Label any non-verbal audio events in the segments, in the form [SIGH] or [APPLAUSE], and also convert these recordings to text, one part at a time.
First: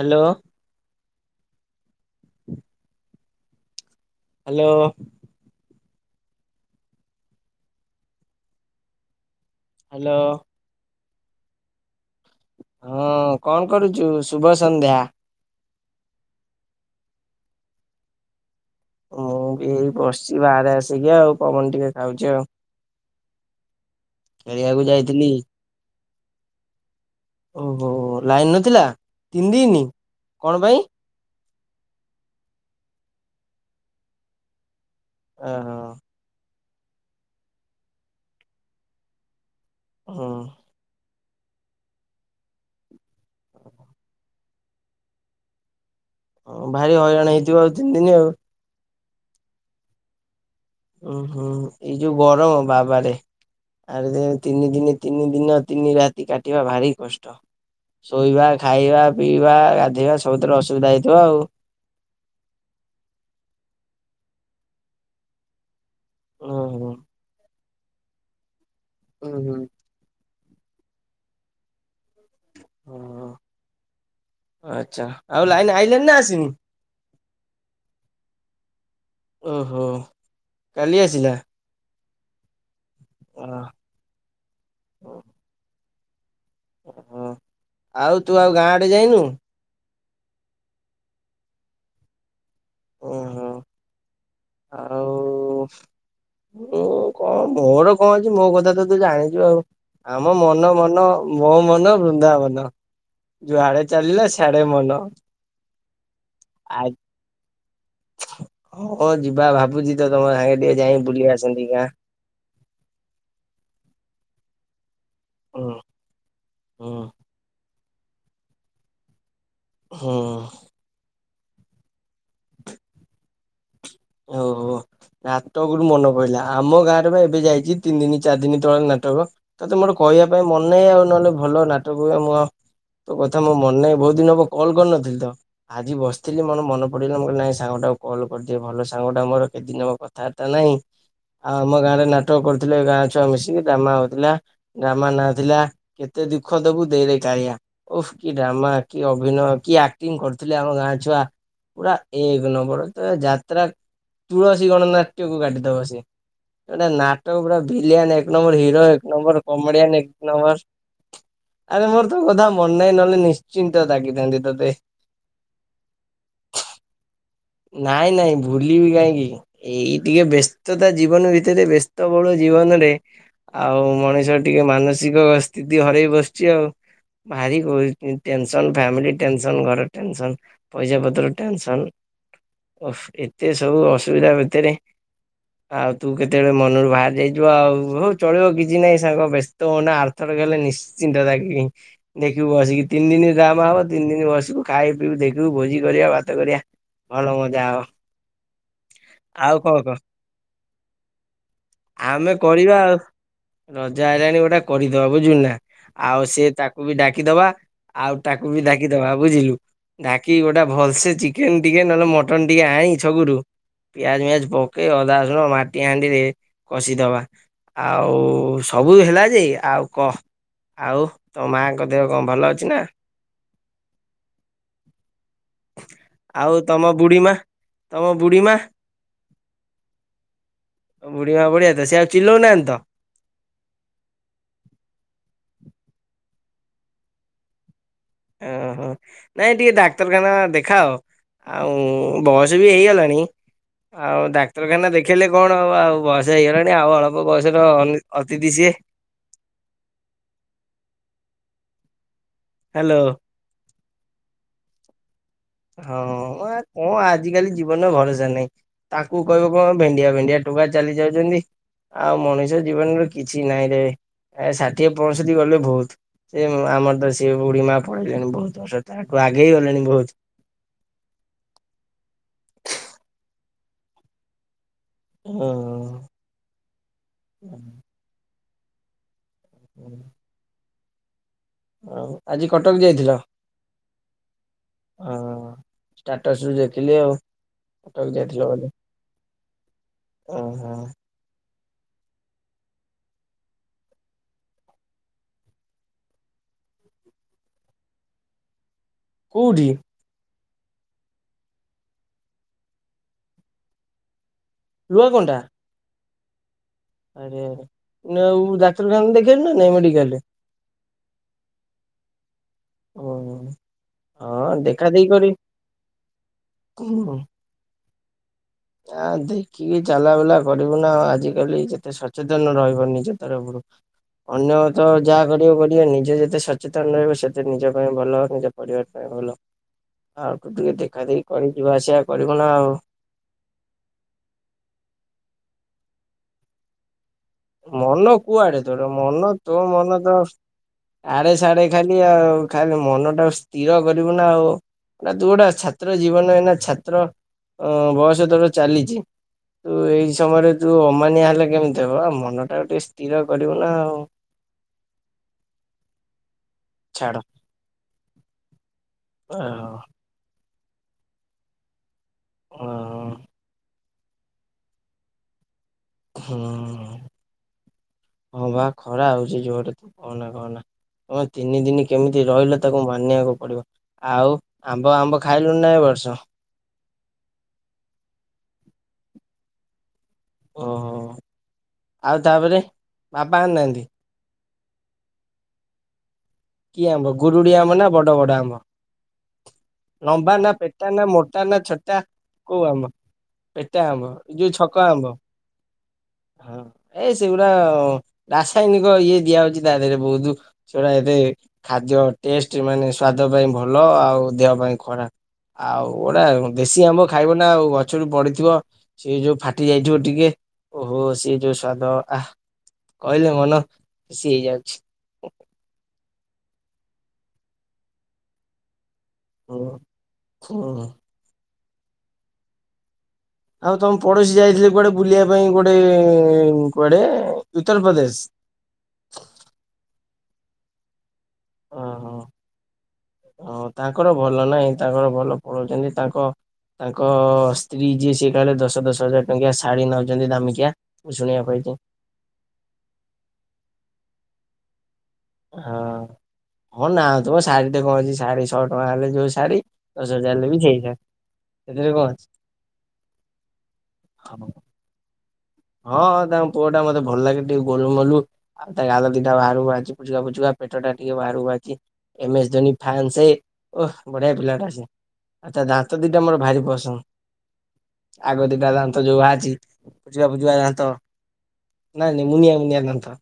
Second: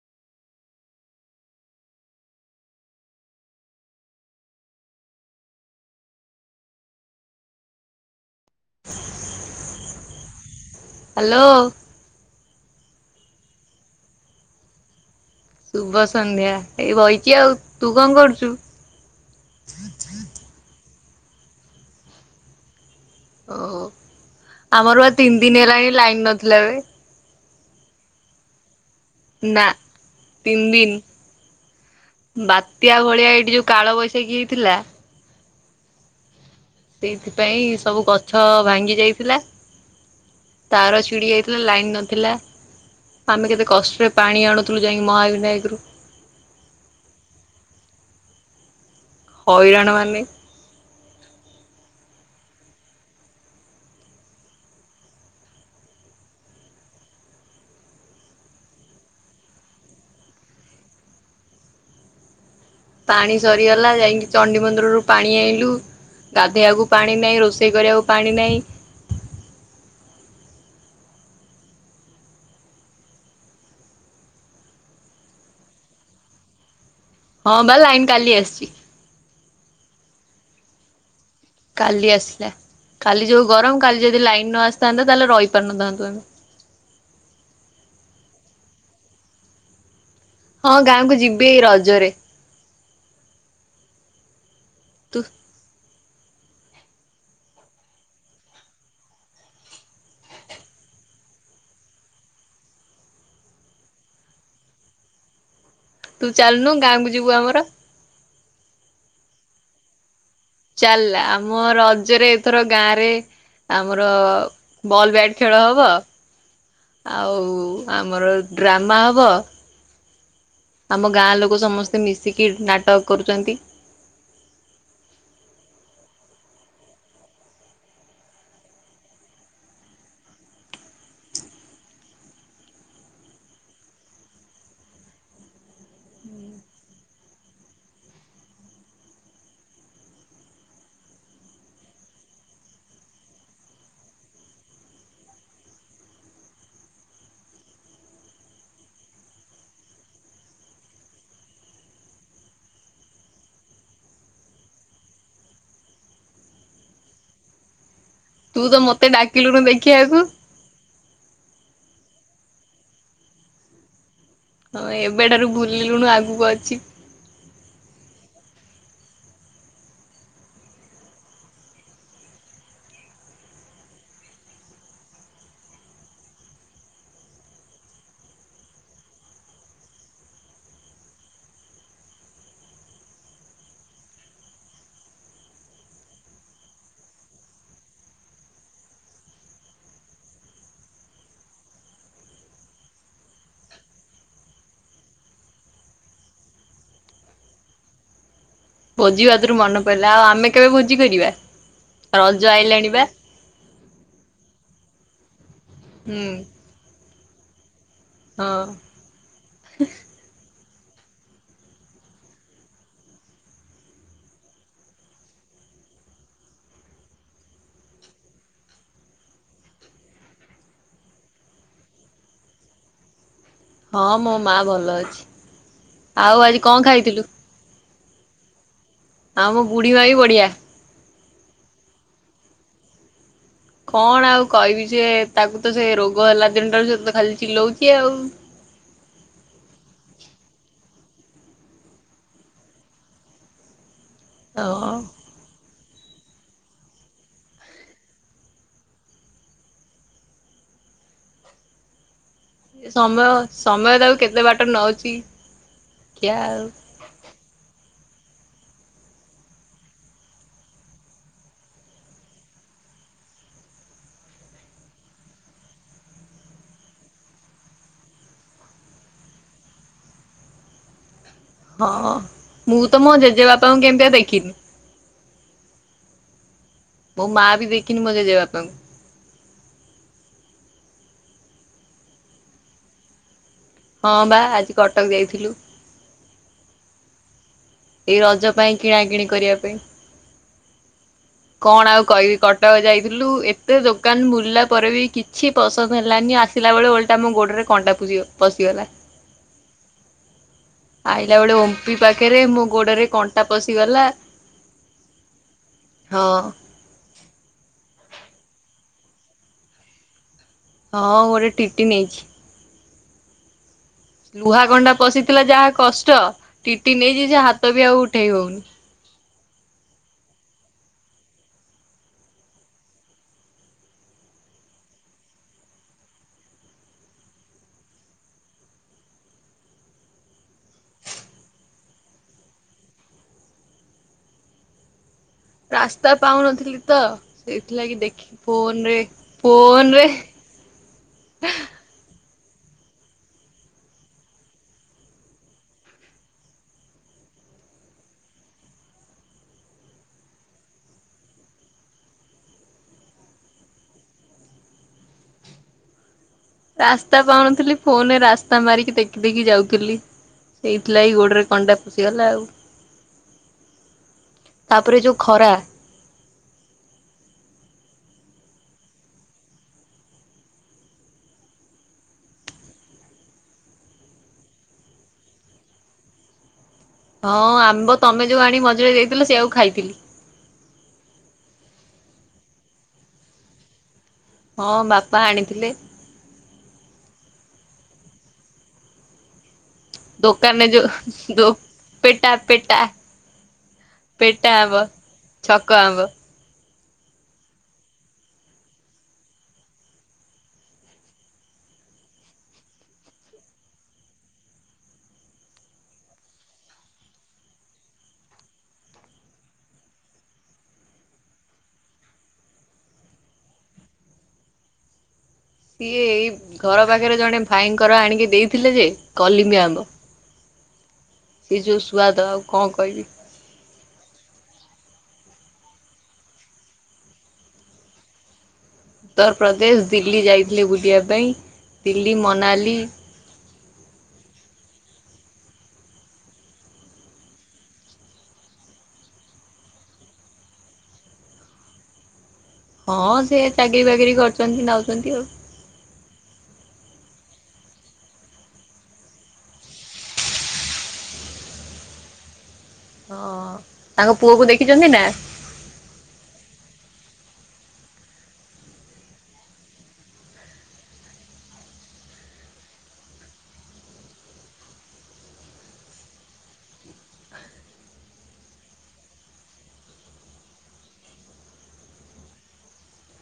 Hello. Hello. [INAUDIBLE] Hello. Hello. ହଁ କଣ କରୁଚୁ ଶୁଭ ସନ୍ଧ୍ୟା। ଶୁଭ ସନ୍ଧ୍ୟା ଏଇ ବଇଚି ଆଉ ତୁ କଣ କରୁଚୁ? ମୁଁ ବି ଏଇ ବସିଚି ବାହାରେ ଆସିକି ଆଉ ପବନ ଟିକେ ଖାଉଚି ଆଉ। ଓ ହୋ ଖେଳିବାକୁ ଆମର ଆଉ ଯାଇଥିଲି। ତିନି ଦିନି ହେଲାଣି ଲାଇନ ନଥିଲା ବେ। ଓହୋ ଲାଇନ ନଥିଲା ତିନି ନା। ଦିନ କଣ ତିନି ପାଇଁ? ଦିନ ବାତ୍ୟା ଭଳିଆ ଏଇଠି ଯୋଉ କାଳ ବୈଶାଖୀ ହେଇଥିଲା ଓ ହୋ। ସେଇଥିପାଇଁ ସବୁ ଗଛ ଭାଙ୍ଗି ଯାଇଥିଲା। ହୁଁ। ତାର ଚିଡି ଯାଇଥିଲା ଲାଇନ ନଥିଲା ଆମେ କେତେ କଷ୍ଟରେ ପାଣି ଆଣୁ [UNINTELLIGIBLE] ଯାଇ ମହା ବିିନାୟକରୁ। ହଁ ଭାରି ହଇରାଣ ହେଇଥିବ ଆଉ ତିନି ଦିନି ଆଉ। ହଉରାଣ ମାନେ ଉଁ ହୁଁ ଏଇ ଯୋଉ ଗରମ ବାବାରେ। ଆରେ ତିନି ଦିନ ତିନି ଦିନ ତିନି ରାତି କାଟିବା ଭାରି କଷ୍ଟ। ଶୋଇବା ଖାଇବା ପିଇବା ଗାଧେଇବା ସବୁଥିରେ ଅସୁବିଧା ହେଇଥିବ ଆଉ। ପାଣି ସରିଗଲା ଯାଇକି ଚଣ୍ଡି ମନ୍ଦିରରୁ ପାଣି ଆଇଁଲୁ ଗାଧେଇବାକୁ ଓହୋ ପାଣି ନାଇଁ ରୋଷେଇ ରୋସେଇ କରିବାକୁ ପାଣି ନାଇଁ। ହୁଁ ହୁଁ। ଓହୋ ଆଚ୍ଛା ଆଉ ଲାଇନ ଆଇଲାଣି ନା ଆସିନି? ହଁ ବା ଲାଇନ କାଲି ଆସିଛି। ଓହୋ କାଲି ଆସିଲା? କାଲି ଆସିଲା କାଲି ଯେଉଁ ଗରମ କାଲି ଯଦି ଲାଇନ୍ ନ ଆସିଥାନ୍ତା ତାହେଲେ ରହିପାରିନଥାନ୍ତୁ। ହୁଁ ଆଉ ତୁ ଆଉ ଗାଁ ଆଡେ ଯାଇନୁ? ହଁ ଗାଁକୁ ଯିବି ରଜରେ। ଓହୋ। ତୁ। ଉଁ କଣ ମୋର କଣ ଅଛି ମୋ କଥା ତ ତୁ ଜାଣିଛୁ ଆଉ। ଆମ ମନ ମନ ମୋ ମନ ବୃନ୍ଦାବନ। ଯୁଆଡେ ଚାଲିଲା ସିଆଡେ ମନ। ତୁ ଚାଲୁନୁ ଆ ଗାଁକୁ ଯିବୁ ଆମର। ହଁ ଯିବା ଭାବୁଛି ତ ତମ ସାଙ୍ଗେ ଟିକେ ଯାଇି ବୁଲି ଆସ। ମ ରଜରେ ଏଥର ଗାଁ ରେ ଆମର ବଲ ବ୍ୟାଟ। ଖେଳ ହୁଁ ହେବ ହୁଁ ଆଉ ଆମର ଡ୍ରାମା ହେବ। ହୁଁ। ଆମ ଗାଁ ଲୋକ ସମସ୍ତେ ମିଶିକି ନାଟକ କରୁଛନ୍ତି। ଓ ହୋ। ନାଟକରୁୁ ମନେ ପହିଲା ଆମ ଗାଁ ରେ ବା ଏବେ ଯାଇଛି ତିନି ଦିନ ଚାରି ଦିନ ତଳେ ନାଟକ। ତତେ ମୋର କହିବା ପାଇଁ ମନେ ଆଉ ନହେଲେ ଭଲ ନାଟକ ମୁ ଆଉ। ତୋ କଥା ମୋ ମନେ ନାହିଁ ବହୁତ ଦିନ ହବ କଲ୍ କରିନଥିଲି ତ। ଆଜି ବସିଥିଲି ମୋର ମନ ପଡିଗଲା ନାଇଁ ସାଙ୍ଗ ଟାକୁ କଲ କରିଦିଏ ଭଲ ସେ ସାଙ୍ଗଟା ମୋର କିଛିଦିନ କଥାବାର୍ତ୍ତା ନାହିଁ। ଆଉ ଆମ ଗାଁ ରେ ନାଟକ କରୁଥିଲେ ଗାଁ ଛୁଆ ମିଶିକି ଡ୍ରମା ହଉଥିଲା। ଡ୍ରମା ନା ଥିଲା କେତେ ଦୁଃଖ ଦବୁ ଦେରେ କାଳିଆ। ଓହେ କି ଡ୍ରାମା କି ଅଭିନୟ କିଏ ଆକ୍ଟିଂ କରୁଥିଲେ ଆମ ଗାଁ ଛୁଆ। ପୁରା ଏକ ନମ୍ବର ତ ଯାତ୍ରା ତୁଳସୀ ଗଣନାଟ୍ୟ କୁ କାଟିଦବ ସେ ନାଟକ ପୁରା ଭିଲିଆନ। ଏକ ତୁ ନମ୍ବର ତ ହିରୋ ମତେ ଏକ ନମ୍ବର ଡାକିଲୁନୁ କମେଡିଆନ୍ ଦେଖିବାକୁ। ଏକ ନମ୍ବର। ଆରେ ମୋର ତୋ କଥା ମନେ ନାହିଁ ନିଶ୍ଚିନ୍ତ ଡାକି ଥାନ୍ତି ତୋତେ। ହଁ ଏବେଠାରୁ ଭୁଲିଲୁଣୁ ଆଗକୁ ଅଛି। ନାଇଁ ନାଇଁ ଭୁଲିବି କାହିଁକି। ଏଇ ଟିକେ ବ୍ୟସ୍ତତା ଜୀବନ ଭିତରେ ବ୍ୟସ୍ତ ବହୁଳ ଜୀବନରେ ଆଉ ମଣିଷ ଟିକେ ମାନସିକ ସ୍ଥିତି ହରେଇ ବସିଛି ଆଉ। ଭାରି [UNINTELLIGIBLE] ଟେନସନ ଫାମିଲି ଟେନସନ ଘର ଟେନସନ। ପଇସା ପତ୍ର ଟେନସନ। ଓଫ ଏତେ ସବୁ ଅସୁବିଧା ଭିତରେ ଆଉ ତୁ କେତେବେଳେ ମନରୁ ବାହାରି ଯାଇଛୁ ଆଉ ହଉ ଚଳିବ କିଛି ନାହିଁ ସାଙ୍ଗ ବେଶ ତୁ ଅନା ଆରଥର ଗଲେ ନିଶ୍ଚିତ ରାଗିବି। ଦେଖିବୁ ବସିକି ତିନି ଦିନ ଡ୍ରାମା ହବ ତିନି ଦିନ ବସିବୁ ଖାଇ ପିଇବୁ ଦେଖିବୁ ଭୋଜି କରିବା ଭାତ କରିବା। ଭଲ ମଜା ହେବ। ଭୋଜି ଭାତରୁ ମନେ ପଡିଲା ଆଉ ଆମେ କେବେ ଭୋଜି କରିବା ଆମେ ରଜ କରିବା ଆଉ ଆଇଲାଣି ପା। ରଜ ଆଇଲାଣି ଗୋଟେ କରିଦବା ବୁଝୁିଲ ନା ଆଉ ହୁଁ। ସେ ତାକୁ ବି ଡାକିଦବା। ଆଉ ତାାକୁ ହଁ ବି ଡାକିଦବା ବୁଝିଲୁ ଡାକିକି ଗୋଟେ ଭଲସେ ଚିକେନ ଚିକେନ ଟିକେ ନହେଲେ ମଟନ ଟିକେ ଆଣି ଛକରୁ। ପିଆଜ ମିଆଜ ପକେଇ ଅଦା ରସୁଣ ମାଟି ହାଣ୍ଡିରେ କଷିଦବା। ଆଉ ସବୁ ହେଲା ଯେ ଆଉ କହ ଆଉ ତମ ମାଆଙ୍କ ଦେହ କଣ ଭଲ ଅଛି ନା। ହଁ ମୋ ମା ଭଲ ଅଛି ଆଉ ଆଜି କଁ ତମ ବୁଢୀ ଖାଇଥିଲୁ। ମା ତମ ବୁଢ଼ୀମା। ଆଉ ମୋ ବୁଢୀ ମା ବି ବଢିଆ। ତମ ବୁଢୀ ମା ବଢିଆ ତ ସେ ଆଉ ଚିଲଉନାହାନ୍ତି ତ। କଣ ଆଉ କହିବି ସିଏ ତାକୁ ତ ସେ ରୋଗ ହେଲା ଦିନଟାରୁ ସେ ତ ଖାଲି ଚିଲଉଛି ଆଉ। ଓହୋ ନାଇଁ ଟିକେ ଡାକ୍ତରଖାନା ଦେଖାଅ। ଆଉ ବୟସ ବି ହେଇଗଲାଣି ଆଉ ଡା ଡାକ୍ତରଖାନା ହଁ ରେ ଦେଖେଇଲେ କଣ ହବ ଆଉ ଆଉ ବୟସ ହେଇଗଲାଣି ଆଉ ଅଳପ ବୟସର ଅନି ଅତିଥି ସିଏ। ଏ ହ୍ୟାଲୋ। ସମୟ ସମୟ ତାକୁ କେତେ ବାଟ ନଉଛି। ହଁ ଖିଆ ମ ଏ‌ ଆଉ। କଁ ଆ ଆଜି କାଲି ଜୀବନର ଭରସା ନାହିଁ ତାଙ୍କୁ କହିବ କଁ ଭେଣ୍ଡିଆ ଭେଣ୍ଡିଆ ଟୋକା ଚାଲି ଯାଉଛନ୍ତି। ଆଉ ମଣିଷ ଜୀବନରେ କିଛି ନାହିଁ ରେ ଏ ଷାଠିଏ ପଁଷଠି ଗଲେ ବହୁତ। ସେ ଆମର ତ ସିଏ ବୁଢି ମା ପଳେଇ ଲେଣି ବହୁତ ବର୍ଷ ତାଠୁ ଆଗେ ବି ଗଲେଣି ବହୁତ। ହଁ ମୁଁ ତ ମୋ ଜେଜେବାପାଙ୍କୁ କେମିତିଆ ଦେଖିନି। ହୁଁ। ମୋ ମା ବି ଦେଖିନି ଜେଜେ ବାପାଙ୍କୁ। ଉଁ ଆଜି କଟକ ଯାଇଥିଲ। ହଁ ବା ଆଜି କଟକ ଯାଇଥିଲୁ। ଷ୍ଟାଟସ୍ ରୁ ଦେଖିଲି ଆଉ। କଟକ ଏଇ ଯାଇଥିଲ ରଜ ବୋଲି ପାଇଁ କିଣା କିିଣି କରିବା ପାଇଁ। ଓହୋ କଣ ଆଉ କହିବି କଟକ ଯାଇଥିଲୁ ଏତେ ଦୋକାନ ବୁଲିଲା ପରେ ବି କି କିଛି ପସନ୍ଦ ହେଲାନି ଆସିଲା ବଳେ ଓଲଟା ମୋ ଗୋଡରେ କଣ୍ଟା ପୁଶି ପଶିଗଲା। କୋଉଠି। ଆଇଲା ବେଳେ ଓମ୍ପି ପାଖରେ ମୋ ଗୋଡରେ କଣ୍ଟା ପଶିଗଲା। ଲୁହା କଣ୍ଟା। ହଁ। ଆରେ ଆରେ ନା ଆଉ ଡାକ୍ତରଖାନା ରେ ଦେଖେଇ ଲୁ ନା ନାଇଁ ମେଡିକାଲ ରେ। ହଁ ଗୋଟେ ଟିଟି ନେଇଛି। ଓ। ଲୁହା କଣ୍ଟା ପଶିଥିଲା ଯାହା କଷ୍ଟ ଟିଟି ହୁଁ ନେଇଛି ସେ ହାତ ବି ଆଉ ଉଠେଇ ହଉନି। ଆ ଦେଖିକି ଚାଲା ବୁଲା କରିବୁ ନା ଆଜିକାଲି ଯେତେ ସଚେତନ ରହିବ ନିଜ ତରଫରୁ। ଅନ୍ୟ ତ ଯାହା କରିବ କରିବେ ନିଜେ ଯେତେ ସଚେତନ ରହିବ ସେତେ ନିଜ ପାଇଁ ଭଲ ନିଜ ପରିବାର ପାଇଁ। ଭଲ ଆଉ ତୁ ଟିକେ ଦେଖା ଦେଖି କରି ଯିବା ଆସିବା କରିବୁ ନା ଆଉ। ରାସ୍ତା ପାଉନଥିଲି ତ। ସେଇଥିଲାଗି ମନ ଦେଖି କୁଆଡେ ତୋର ଫୋନରେ ମନ ତୋ ମନ ଫୋନରେ ତ ଆଡେ ସାଡେ ଖାଲି। ସେଇଆ ଆଉ ଖାଲି ମନ ଟା ସ୍ଥିର କରିବୁ ନା ଆଉ। ନା ତୁ ଗୋଟା ଛାତ୍ର ଜୀବନ ଏଇନା ଛାତ୍ର ଅ ବୟସ ତୋର ଚାଲିଛି। ତୁ ଏଇ ସମୟରେ ତୁ ଅମାନିଆ ହେଲେ କେମିତି ହବ ଆ ମନ ଟା ଟିକେ ସ୍ଥିର କରିବୁ ନା ଆଉ। ଛାଡ। ରାସ୍ତା ପାଉନଥିଲି ଫୋନରେ ରାସ୍ତା ମାରିକି ଦେଖି ଅ ଦେଖି ଯାଉଥିଲି। ସେଇଥିଲାଗି ଗୋଡରେ କଣ୍ଟା ପଷିଗଲା ଆଉ। ହଁ ତାପରେ ଯୋଉ ଖରା। ହୁଁ ହଁ ବା ଖରା ହଉଛି ଯୋରେ ତୁ କହନା କହନା। ଏ ତିନି ଦିନି କେମିତି ରହିଲେ ତାକୁ ମାନିବାକୁ ପଡିବ। ଆଉ ଆମ୍ବ ଆମ୍ବ ଖାଇଲୁଣି ନା ଏ ବର୍ଷ। ହଁ ଆମ୍ବ ତମେ ଯୋଉ ଆଣି ମଝିରେ ଦେଇଥିଲ ସେଇଆକୁ ଖାଇଥିଲି। ଓହୋ ଆଉ ତାପରେ ବାପା ଆଣି ନାହାଁନ୍ତି। ହଁ ବାପା ଆଣିଥିଲେ। କି ଆମ୍ବ ଗୁରୁଡି ଆମ୍ବ ନା ବଡ ବଡ ଆମ୍ବ। ଲାମ୍ବା ନା ଦୋକାନରେ ଯୋଉ ପେଟା ନା ମୋଟା ଦୋ ନା ଛୋଟା ପେଟା କୋଉ ପେଟା ଆମ୍ବ। ପେଟା ଆମ୍ବ ଏ ଯୋଉ ଛକ ଆମ୍ବ। ଛକ ଆମ୍ବ ହଁ ଏ ସେଗୁଡା ରାସାୟନିକ ଇଏ ଦିଆ ହୋଉଛି ତା ଦେହରେ ବହୁତ୍। ସେଟା ଏତେ ଖାଦ୍ୟ ଟେଷ୍ଟ ମାନେ ସ୍ଵାଦ ପାଇଁ ଭଲ ଆଉ ଦେହ ପାଇଁ ଖରାପ। ଆଉ ଗୋଟେ ଦେଶୀ ଆମ୍ବ ଖାଇବ ନା ଆଉ ଗଛରୁୁ ପଡିିଥିବ। ସିଏ ଯୋଉ ଫାଟି ଯାଇଥିବ ଟିକେ ଓହୋ ସିଏ ଯୋଉ ସ୍ଵାଦ ଆଃ। କହିଲେ ମନ ଖୁସି ହେଇଯାଉଛି। ସିଏ ଏଇ ଘର ପାଖରେ ଜଣେ ଭାଇଙ୍କର ଆଣିକି ଦେଇଥିଲେ ଯେ କଲିମି ହୁଁ ଆମ୍ବ ହୁଁ। ସେ ଯୋଉ ସୁଆଦ ଆଉ କଣ କହିବି। ଆଉ ତମ ପଡୋଶୀ ଯାଇଥିଲେ କୁଆଡେ ବୁଲିବା ପାଇଁ ଗୋଟେ କୁଆଡେ ଉତ୍ତରପ୍ରଦେଶ। ଉତ୍ତରପ୍ରଦେଶ ଦିଲ୍ଲୀ ଯାଇଥିଲେ ବୁଲିବା ପାଇଁ ଦିଲ୍ଲୀ ଓହୋ ମନାଲି। ହଁ ତାଙ୍କର ଭଲ ନାଇଁ ତାଙ୍କର ଭଲ ପଳଉଛନ୍ତି ତାଙ୍କ ତାଙ୍କ ସ୍ତ୍ରୀ ଯିଏ ସିଏ କାଳେ ଦଶ ଦଶ ହଜାର ଟଙ୍କିଆ ଶାଢୀ ନଉଚନ୍ତି ଦାମିକିଆ। ମୁଁ ଶୁଣିବାକୁ ପାଇଛି। ହଁ ସେ ଚାକିରିୀ ବାକିରି କରିଛନ୍ତି ନଉଛନ୍ତି ଆଉ। ହଁ। ହଁ ନା ତମ ଶାଢୀ ରେ କଣ ଅଛି ଶାଢ଼ୀ ଶହେ ଟଙ୍କା ହେଲେ ଯୋଉ ଶାଢୀ ଦଶ ହଜାର ହେଲେ ବି ସେଇ ଶାଢୀ। ସେଥିରେ କଣ ଅଛି। ହଁ ତାଙ୍କ ପୁଅକୁ ଦେଖିଚନ୍ତି ନା। ହଁଁ ହଁ ତାଙ୍କ ପୁଅ ଟା ମତେ ଭଲ ଲାଗେ ଟିକେ ଗୋଲୁ ମୋଲୁ। ତା ଗାଲ ଦିଟା ବାହାରୁକୁ ବାହାରିଛି ପୁଚୁକା ପୁଚୁକା ପେଟ ଟା ଟିକେ ବାହାରୁକୁ ବାହାରିଚି। ଏମ୍ ଏସ ଧୋନୀ ଫ୍ୟାନସେ ଓହୋ ବଢ଼ିଆ ପିଲାଟା ସେ। ତା ଦାନ୍ତ ଦିଟା ମୋର ଭାରି ପସନ୍ଦ ଆଗ ଦିଟା ଦାନ୍ତ ଯୋଉ‌ବାହାରିଚି। ପୁ୍ଚୁକା ପୁଚୁରା ଦାନ୍ତ ନାଇଁ ନାଇଁ ମୁନିଆ ମୁନିଆ ଦାନ୍ତ।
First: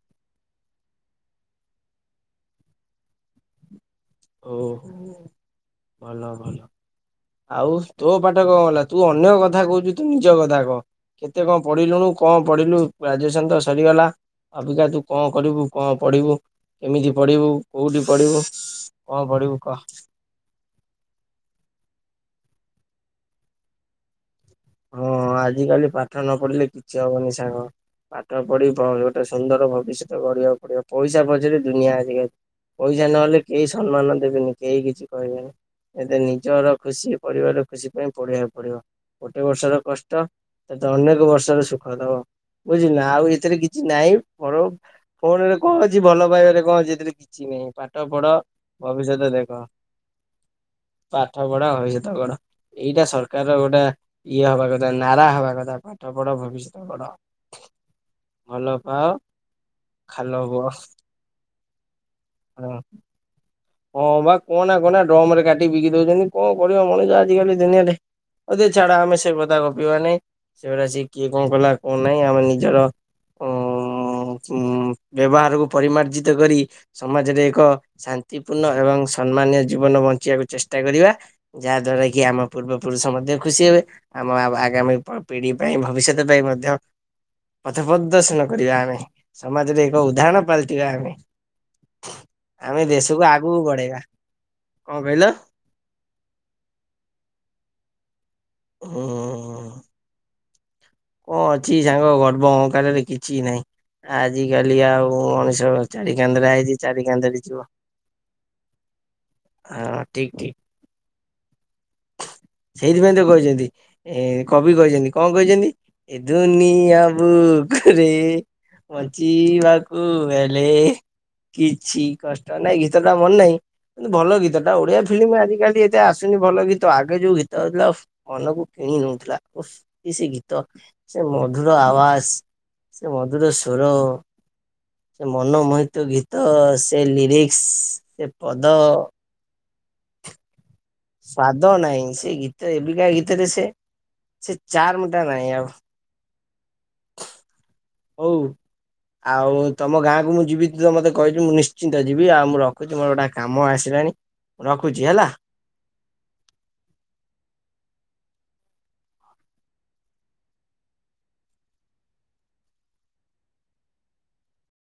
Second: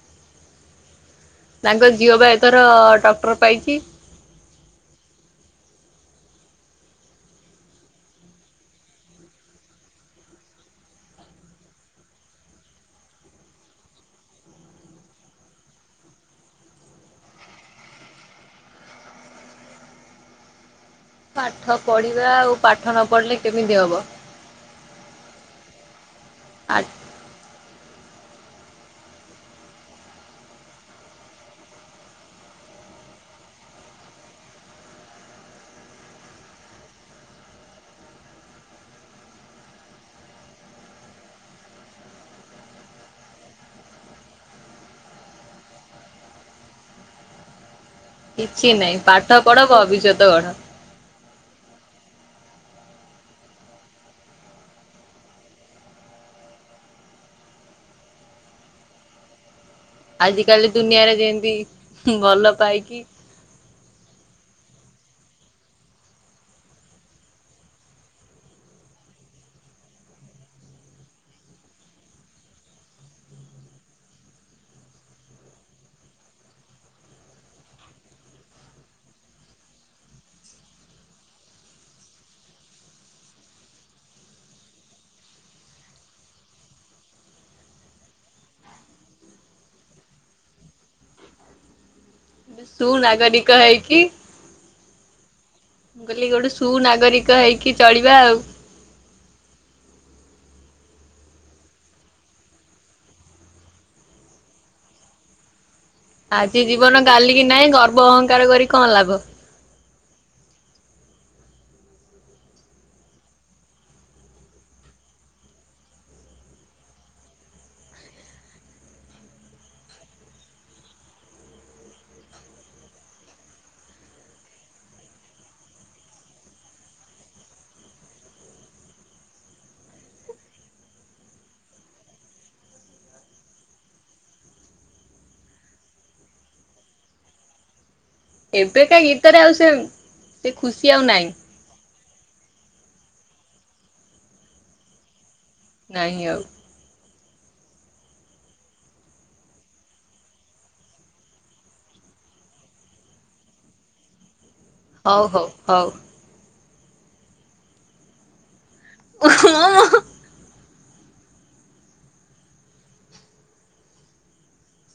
ତାଙ୍କ ଝିଅ ବା ଏଥର ଡକ୍ଟର ପାଇଚି। ଓ ଭଲ ଭଲ। ଆଉ ତୋ ପାଠ କଣ ହେଲା ତୁ ଅନ୍ୟ କଥା କହୁଛୁ ତୁ ନିଜ କଥା କହ। କେତେ କଣ ପଢିଲୁୁଣୁ କଣ ପଢିଲୁ ଗ୍ରାଜୁଏସନ ତ ସରିଗଲା। ଅବିକା ତୁ କଣ କରିବୁ କଣ ପଢ଼ିବୁ କେମିତି ପଢ଼ିବୁ କୋଉଠି ପଢ଼ିବୁ? କଣ ପଢିବୁ କହ? ପାଠ ପଢିବା ଆଉ ପାଠ ନ ପଢିଲେ କେମିତି ହବ। ହଁ ଆଜିିକାଲି ପାଠ ନ ପଢିଲେ ଆ କିଛି ହବନି ସାଙ୍ଗ। ପାଠ ପଢି ଗୋଟେ ସୁନ୍ଦର ଭବିଷ୍ୟତ ଗଢିବାକୁ ପଡିବ ପଇସା ପଛରେ ଦୁନିଆ ଆଗରେ। ପଇସା ନହେଲେ କେହି ସମ୍ମାନ ଦେବେନି କେହି କିଛି କହିବେନି। ଏବେ ନିଜର ଖୁସି ପରିବାର ଖୁସି ପାଇଁ ପଢିବାକୁ ପଡିବ। ଗୋଟେ ବର୍ଷର କଷ୍ଟ ତତେ ଅନେକ ବର୍ଷର ସୁଖ ଦବ। ବୁଝିଲୁନା ଆଉ ଏଥିରେ କିଛି ନାଇଁ‌ ଫ ଫୋନ ରେ କଣ ଅଛି ଭଲ ପାଇବାରେ କଣ ଅଛି ଏଥିରେ କିଛି ନାହିଁ। ପାଠ ପଢ କିଛି ନାହିଁ ପାଠ ଭବିଷ୍ୟତ ଦେଖ। ପଢ ଭବିଷ୍ୟତ ଗଢ ପାଠ ପଢା ଭବିଷ୍ୟତ ଗଢ ଏଇଟା ସରକାର ର ଗୋଟେ ଇଏ ହବା କଥା ନାରା ହବା କଥା ପାଠ ପଢ ଭବିଷ୍ୟତ ଗଢ। ଭଲ ପାଅ ଆଜ ଖାଲ କାଲି ହୁଅ ଦୁନିଆରେ ଯେମତି ଭଲ ପାଇକି ହଁ ବା କହନା କହନା ଡ୍ରମ ରେ କାଟି ବିକି ଦଉଛନ୍ତି କଣ କରିବ ମଣିଷ ଆଜିକାଲି ଦୁନିଆରେ ହଉ ଦେ ଛାଡ ଆମେ ସେ କଥା ଗପିବା ନାଇଁ ସେଉଡା ସେ କିଏ କଣ କଲା କଣ ନାାଇଁ ଆମେ ନିଜର ଉ ଉ ବ୍ୟବହାରକୁ ପରିମାର୍ଜିତ କରି ସମାଜରେ ଏକ ଶାନ୍ତିପୂର୍ଣ୍ଣ ଏବଂ ସମ୍ମାନୀୟ ଜୀବନ ବଞ୍ଚିବାକୁ ଚେଷ୍ଟା କରିବା। ଯାହା ଦ୍ଵାରା କି ଆମ ପୂର୍ବପୁରୁଷ ମଧ୍ୟ ଖୁସି ହେବେ। ଆମ ଆବ୍ ଆଗାମୀ ପ ପିଢି ପାଇଁ ଭବିଷ୍ୟତ ପାଇଁ ମଧ୍ୟ ପଥ ପ୍ରଦର୍ଶନ କରିବା ଆମେ ସମାଜରେ ଏକ ଉଦାହରଣ ପାଲଟିବା ଆମେ। ଆମେ ଦେଶକୁ ସୁନାଗରିକ ଆଗକୁ ହେଇକି ବଢେଇବା, କଣ କହିଲ? ମୁଁ କହିଲି ଗୋଟେ ସୁନାଗରିକ ହେଇକି ଚଳିବା ଆଉ। ହୁଁ ହୁଁ କଣ ଅଛି ସାଙ୍ଗ ଗର୍ବ ଅହଙ୍କାରରେ କିଛି ନାହିଁ, ଆଜିିକାଲି ଆଉ ମଣିଷ ଚାରି କାନ୍ଧରେ ଆଇଛି ଚାରି କାନ୍ଧରେ ଯିବ। ବ ଅହଙ୍କାର କରି କଣ ଲାଭ। ହଁ ଠିକ୍ ଠିକ୍। ସେଇଥିପାଇଁ ତ କହିଛନ୍ତି ଏ କବି କହିଛନ୍ତି କଣ କହିଛନ୍ତି ଏ ଦୁନିଆ ବୁକ ରେ ବଞ୍ଚିବାକୁ ହେଲେ କିଛି କଷ୍ଟ ନାଇଁ ଗୀତ ଟା ମନ ନାହିଁ। ଭଲ ଗୀତଟା ଓଡିଆ ଫିଲ୍ମ ଆଜିିକାଲି ଏତେ ଆସୁନି ଭଲ ଗୀ ତ ଆଗେ ଯୋଉ ଗୀତ ଆଉଥିଲା ଉଫ୍ ମନକୁ କିଣି ନଉଥିଲା ଉଫ୍ କି ସେ ଗୀତ। ସେ ମଧୁର ଆୱାସ ସେ ମଧୁର ସ୍ୱର। ମନମୋହିତ ଗୀତ ସେ ଲିରିକ୍ସ ସେ ପଦ ଏବେକା ଗୀତରେ ଆଉ ସେ ସେ ଖୁସି ଆଉ ନାହିଁ। ତ ନହିଁ ସେ ଗୀତ ଏବିକା ଗୀତରେ ସେ ସେ ଚାରମ୍ ଟା ନାହିଁ ଆଉ। ନାଇଁ ଆଉ। ହଉ। ଆଉ ତମ ଗାଁକୁ ମୁଁ ଯିବି ତ ମତେ କହିିଛ ମୁଁ ନିଶ୍ଚିନ୍ତ ଯିବି ଆଉ ମୁଁ ରଖୁଛି ମୋର ଗୋଟେ କା କାମ ଆସିଲାଣି। ରଖୁଛି ହେଲା। ହଉ ହଉ ହଉ। ଓ [UNINTELLIGIBLE]